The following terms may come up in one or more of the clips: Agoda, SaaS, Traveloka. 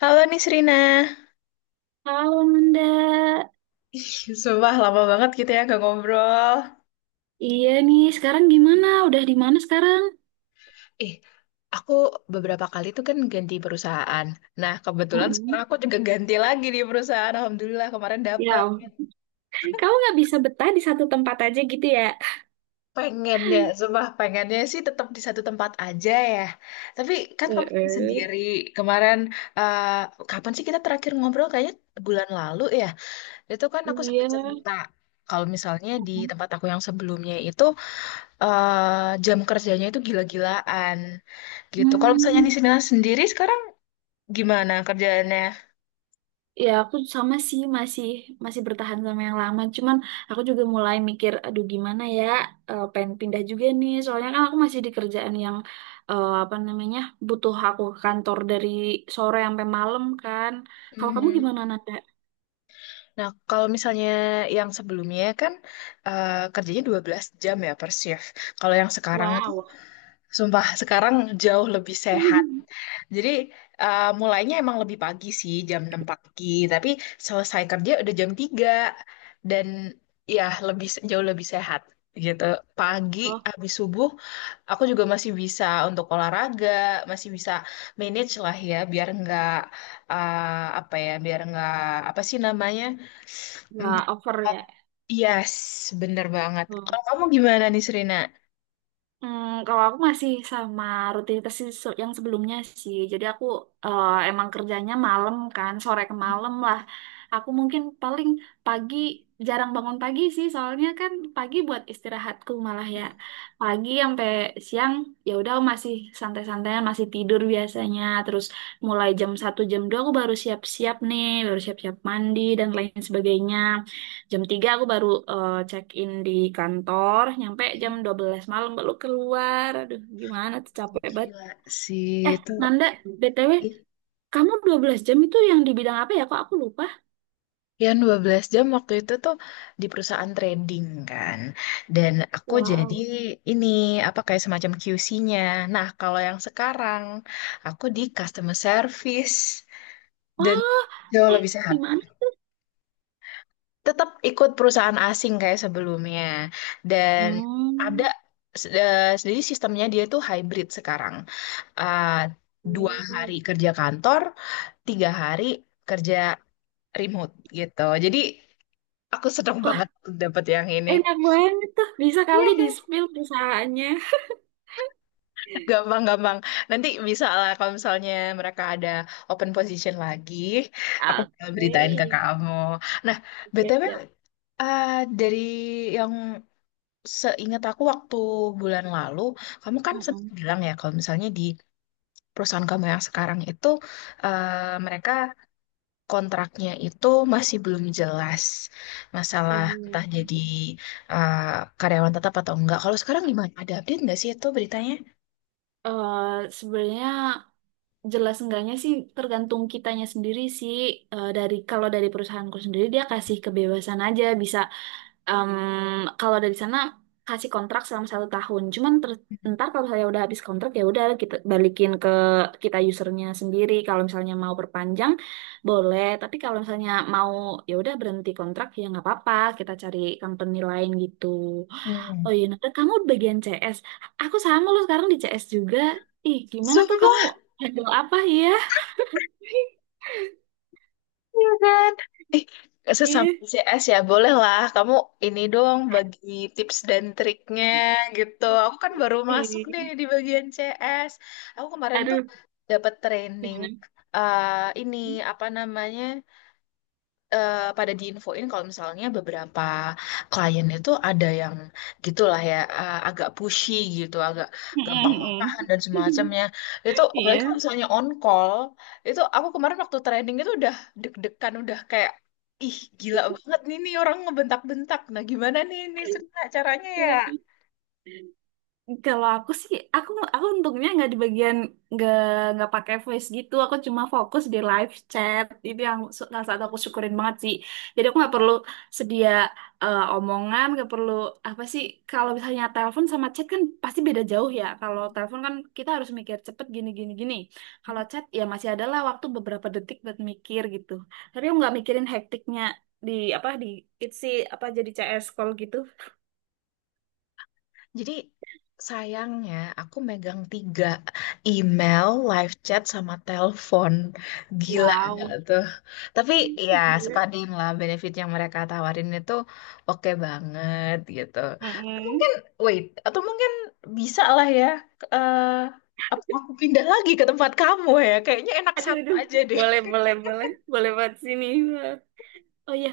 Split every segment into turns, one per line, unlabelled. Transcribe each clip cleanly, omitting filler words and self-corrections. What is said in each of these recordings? Halo Nisrina.
Halo Nanda,
Ih, Sumpah lama banget gitu ya gak ngobrol.
iya nih sekarang gimana? Udah di mana sekarang?
Eh, aku beberapa kali tuh kan ganti perusahaan. Nah, kebetulan sekarang
Mm-mm.
aku juga ganti lagi di perusahaan. Alhamdulillah kemarin dapet.
Ya, kamu nggak bisa betah di satu tempat aja gitu ya?
Pengennya, sumpah pengennya sih tetap di satu tempat aja ya. Tapi kan kamu
Eh,
sendiri kemarin, eh, kapan sih kita terakhir ngobrol? Kayaknya bulan lalu ya. Itu kan aku sempat
Iya.
cerita. Kalau misalnya di
eh.
tempat aku yang sebelumnya itu jam kerjanya itu gila-gilaan gitu. Kalau misalnya
Hmm.
Nisina sendiri sekarang gimana kerjaannya?
Ya aku sama sih masih masih bertahan sama yang lama. Cuman aku juga mulai mikir, aduh gimana ya, pengen pindah juga nih. Soalnya kan aku masih di kerjaan yang apa namanya butuh aku ke kantor dari sore sampai malam kan. Kalau kamu
Mhm.
gimana, Nanda?
Nah, kalau misalnya yang sebelumnya kan kerjanya 12 jam ya per shift. Kalau yang sekarang itu
Wow.
sumpah sekarang jauh lebih sehat. Jadi mulainya emang lebih pagi sih jam 6 pagi, tapi selesai kerja udah jam 3 dan ya lebih jauh lebih sehat gitu. Pagi
Oh.
habis subuh aku juga masih bisa untuk olahraga, masih bisa manage lah ya biar nggak eh, apa ya, biar nggak apa sih namanya? Mm,
Wah, over ya.
Yes, bener banget.
Hmm.
Kalau kamu gimana nih Serena?
Hmm, kalau aku masih sama rutinitas yang sebelumnya sih. Jadi aku emang kerjanya malam kan, sore ke malam lah. Aku mungkin paling pagi jarang bangun pagi sih, soalnya kan pagi buat istirahatku malah ya. Pagi sampai siang ya udah masih santai-santai, masih tidur biasanya. Terus mulai jam 1 jam 2 aku baru siap-siap nih, baru siap-siap mandi dan lain sebagainya. Jam 3 aku baru check in di kantor, nyampe jam
Hmm,
12 malam baru keluar. Aduh, gimana tuh capek banget.
gila sih itu.
Nanda, BTW, kamu 12 jam itu yang di bidang apa ya? Kok aku lupa?
Yang 12 jam waktu itu tuh di perusahaan trading kan. Dan aku jadi
Wow.
ini apa kayak semacam QC-nya. Nah, kalau yang sekarang aku di customer service dan
Oh,
jauh
eh,
lebih
di
sehat.
mana?
Tetap ikut perusahaan asing kayak sebelumnya. Dan ada
Hmm.
s- eh, jadi sistemnya dia tuh hybrid sekarang. Eh, dua
Wow.
hari kerja kantor, 3 hari kerja remote gitu. Jadi aku seneng
Wah,
banget dapat yang ini.
enak banget tuh. Bisa
Iya
kali
kan?
di-spill perusahaannya.
Gampang-gampang. Nanti bisa lah kalau misalnya mereka ada open position lagi, aku bakal
Oke.
beritain ke kamu. Nah,
Siap,
BTW
siap.
eh, dari yang seingat aku waktu bulan lalu, kamu kan sempat
Mm-mm.
bilang ya kalau misalnya di perusahaan kamu yang sekarang itu mereka kontraknya itu masih belum jelas masalah
Iya.
entah jadi eh, karyawan tetap atau enggak. Kalau sekarang gimana? Ada update nggak sih itu beritanya?
Sebenarnya jelas enggaknya sih tergantung kitanya sendiri sih. Eh, dari kalau dari perusahaanku sendiri dia kasih kebebasan aja bisa. Em, kalau dari sana kasih kontrak selama 1 tahun. Cuman ntar kalau misalnya udah habis kontrak ya udah kita balikin ke kita usernya sendiri. Kalau misalnya mau perpanjang boleh, tapi kalau misalnya mau ya udah berhenti kontrak ya nggak apa-apa. Kita cari company lain gitu. Oh
Hmm.
iya, Nat, kamu bagian CS. Aku sama lo sekarang di CS juga. Ih, gimana tuh kamu
Sumpah,
handle apa ya?
ya kan? Eh, sesama
Iya.
CS ya, boleh lah. Kamu ini dong bagi tips dan triknya gitu. Aku kan baru masuk nih
Ih,
di bagian CS. Aku kemarin tuh
aduh,
dapat training
gimana?
eh ini apa namanya? Pada diinfoin kalau misalnya beberapa klien itu ada yang gitulah ya agak pushy gitu, agak gampang, hmm, marahan dan semacamnya. Itu apalagi kalau
Iya.
misalnya on call, itu aku kemarin waktu training itu udah deg-degan, udah kayak ih gila banget nih nih orang ngebentak-bentak. Nah, gimana nih ini caranya ya?
Kalau aku sih, aku untungnya nggak di bagian, nggak nggak pakai voice gitu. Aku cuma fokus di live chat. Itu yang salah satu aku syukurin banget sih. Jadi aku nggak perlu sedia omongan, nggak perlu apa sih. Kalau misalnya telepon sama chat kan pasti beda jauh ya. Kalau telepon kan kita harus mikir cepet gini gini gini. Kalau chat ya masih adalah waktu beberapa detik buat mikir gitu. Tapi aku nggak mikirin hektiknya di apa di itsi apa jadi CS call gitu.
Jadi sayangnya aku megang 3 email, live chat, sama telepon. Gila nggak
Wow.
tuh? Tapi ya
Gila.
sepadin lah benefit yang mereka tawarin itu oke banget gitu. Mungkin
Mm-mm.
wait atau mungkin bisa lah ya. eh, Apa aku pindah lagi ke tempat kamu ya? Kayaknya enak
Aduh,
satu
aduh.
aja deh.
Boleh, boleh, boleh. Boleh buat sini. Oh ya,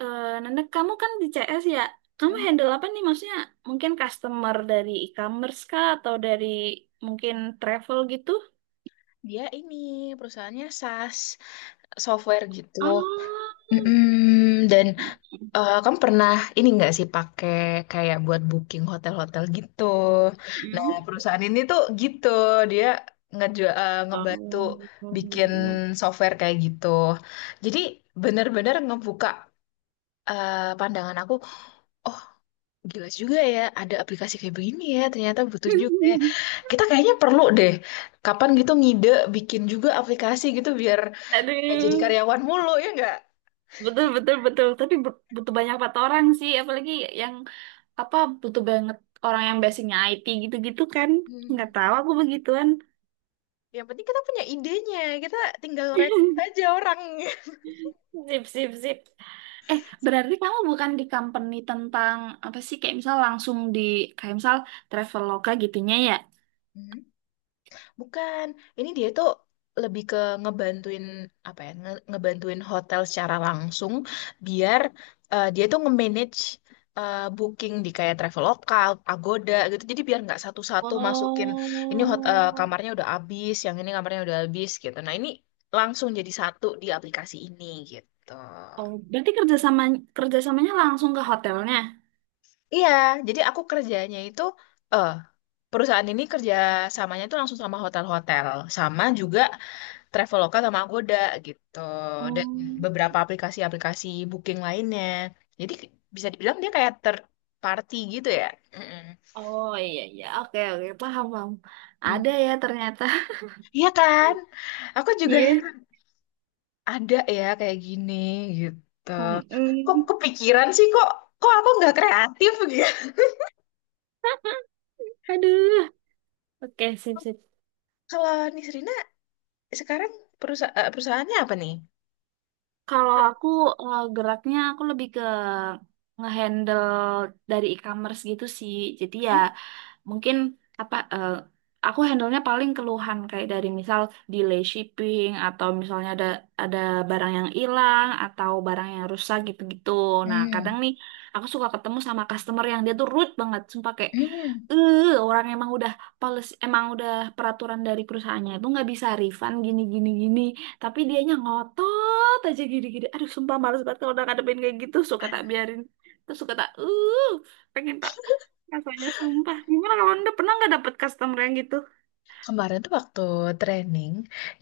Nanda, kamu kan di CS ya. Kamu handle apa nih? Maksudnya mungkin customer dari e-commerce kah atau dari mungkin travel gitu?
Dia ini perusahaannya SaaS software gitu.
Oh.
Mm-mm, dan eh, kamu pernah ini nggak sih pakai kayak buat booking hotel-hotel gitu? Nah,
Mm.
perusahaan ini tuh gitu, dia ngebantu bikin
Oh.
software kayak gitu. Jadi bener-bener ngebuka pandangan aku, oh gila juga ya, ada aplikasi kayak begini ya, ternyata butuh juga ya. Kita kayaknya perlu deh, kapan gitu ngide bikin juga aplikasi gitu biar nggak jadi
Aduh.
karyawan mulu ya nggak?
Betul, betul, betul. Tapi butuh banyak empat orang sih, apalagi yang apa butuh banget orang yang basicnya IT gitu-gitu kan nggak
Hmm.
tahu aku begituan.
Yang penting kita punya idenya, kita tinggal rekrut aja orang.
Sip, sip, sip. Eh, berarti kamu bukan di company tentang apa sih? Kayak misal langsung di kayak misal Traveloka gitunya ya?
Mhm. Bukan, ini dia tuh lebih ke ngebantuin apa ya, ngebantuin hotel secara langsung biar dia tuh nge-manage booking di kayak Traveloka, Agoda gitu. Jadi biar nggak satu-satu masukin
Oh,
kamarnya udah habis, yang ini kamarnya udah habis gitu. Nah, ini langsung jadi satu di aplikasi ini gitu.
oh, berarti kerjasamanya langsung ke hotelnya?
Iya, jadi aku kerjanya itu eh perusahaan ini kerja samanya itu langsung sama hotel-hotel, sama juga Traveloka sama Agoda gitu. Dan
Hmm.
beberapa aplikasi-aplikasi booking lainnya. Jadi bisa dibilang dia kayak third party gitu ya. Mm-mm.
Oh iya iya, oke oke paham paham. Ada
Hmm.
ya ternyata.
Iya kan? Aku juga
Iya.
ada ya kayak gini gitu. Kok
Mm-mm.
kepikiran sih kok kok aku nggak kreatif gitu.
Aduh, oke sip sip.
Kalau Nisrina sekarang perusahaannya apa nih?
Kalau aku geraknya aku lebih ke ngehandle dari e-commerce gitu sih. Jadi ya mungkin apa aku handle-nya paling keluhan kayak dari misal delay shipping atau misalnya ada barang yang hilang atau barang yang rusak gitu-gitu. Nah, kadang
Hmm.
nih aku suka ketemu sama customer yang dia tuh rude banget, sumpah kayak
Hmm.
eh orang emang udah policy, emang udah peraturan dari perusahaannya itu nggak bisa refund gini gini gini, tapi dianya ngotot aja gini gini. Aduh, sumpah males banget kalau udah ngadepin kayak gitu. Suka tak biarin, terus suka tak pengen tak rasanya sumpah. Gimana, kalau anda pernah nggak dapet customer yang gitu?
Kemarin tuh waktu training,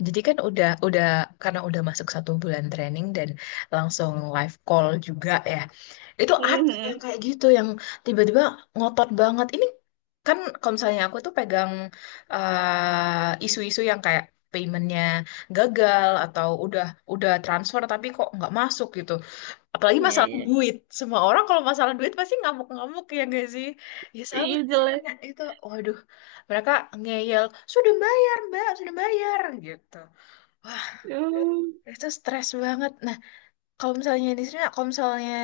jadi kan udah karena udah masuk 1 bulan training dan langsung live call juga ya. Itu ada
Hmm,
yang kayak gitu yang tiba-tiba ngotot banget. Ini kan kalau misalnya aku tuh pegang isu-isu yang kayak paymentnya gagal atau udah transfer tapi kok nggak masuk gitu. Apalagi
iya
masalah
iya
duit. Semua orang kalau masalah duit pasti ngamuk-ngamuk ya gak sih? Ya sama
iya
di sini
jelas.
Nak. Itu. Waduh, mereka ngeyel, "Sudah bayar, Mbak, sudah bayar." gitu. Wah,
Hmm.
itu stres banget. Nah, kalau misalnya di sini, kalau misalnya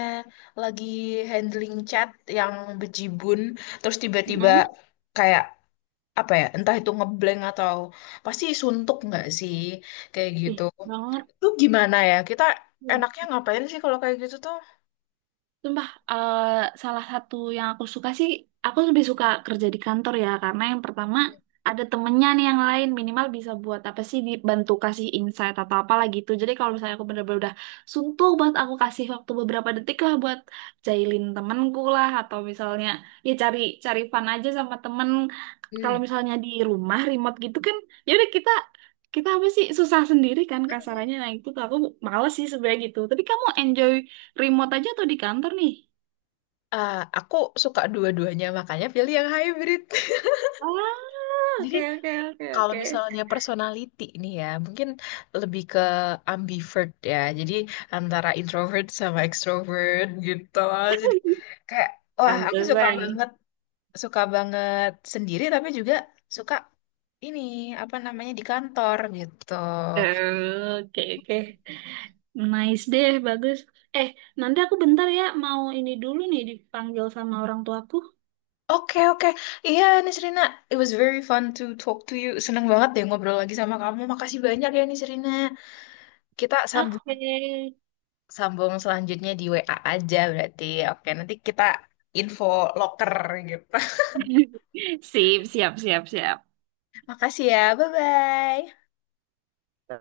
lagi handling chat yang bejibun, terus tiba-tiba
Mm,
kayak apa ya, entah itu ngeblank atau pasti suntuk nggak sih, kayak
ih
gitu.
banget.
Itu gimana ya? Kita enaknya ngapain sih kalau kayak gitu tuh?
Sumpah, salah satu yang aku suka sih, aku lebih suka kerja di kantor ya, karena yang pertama ada temennya nih yang lain, minimal bisa buat apa sih, dibantu kasih insight atau apalah gitu. Jadi kalau misalnya aku bener-bener udah suntuk banget, aku kasih waktu beberapa detik lah buat jailin temenku lah, atau misalnya ya cari cari fun aja sama temen. Kalau
Hmm.
misalnya di rumah remote gitu kan, ya udah kita kita apa sih susah sendiri kan kasarannya. Nah, itu tuh aku males sih sebenarnya gitu. Tapi kamu enjoy remote aja atau di kantor nih?
Ah, aku suka dua-duanya, makanya pilih yang hybrid.
Ah,
Jadi
oke oke oke
kalau
oke.
misalnya personality nih ya, mungkin lebih ke ambivert ya. Jadi antara introvert sama extrovert gitu. Jadi kayak, wah aku
Pantesan.
suka banget sendiri tapi juga suka ini, apa namanya, di kantor gitu.
Oke oke. Nice deh, bagus. Eh, nanti aku bentar ya mau ini dulu nih dipanggil sama orang tuaku.
Oke, oke. Iya, Nisrina, it was very fun to talk to you. Seneng banget deh ngobrol lagi sama kamu. Makasih banyak ya, Nisrina. Kita sambung
Oke.
sambung selanjutnya di WA aja berarti. Oke, nanti kita info loker gitu.
Sip, siap, siap, siap.
Makasih ya. Bye-bye.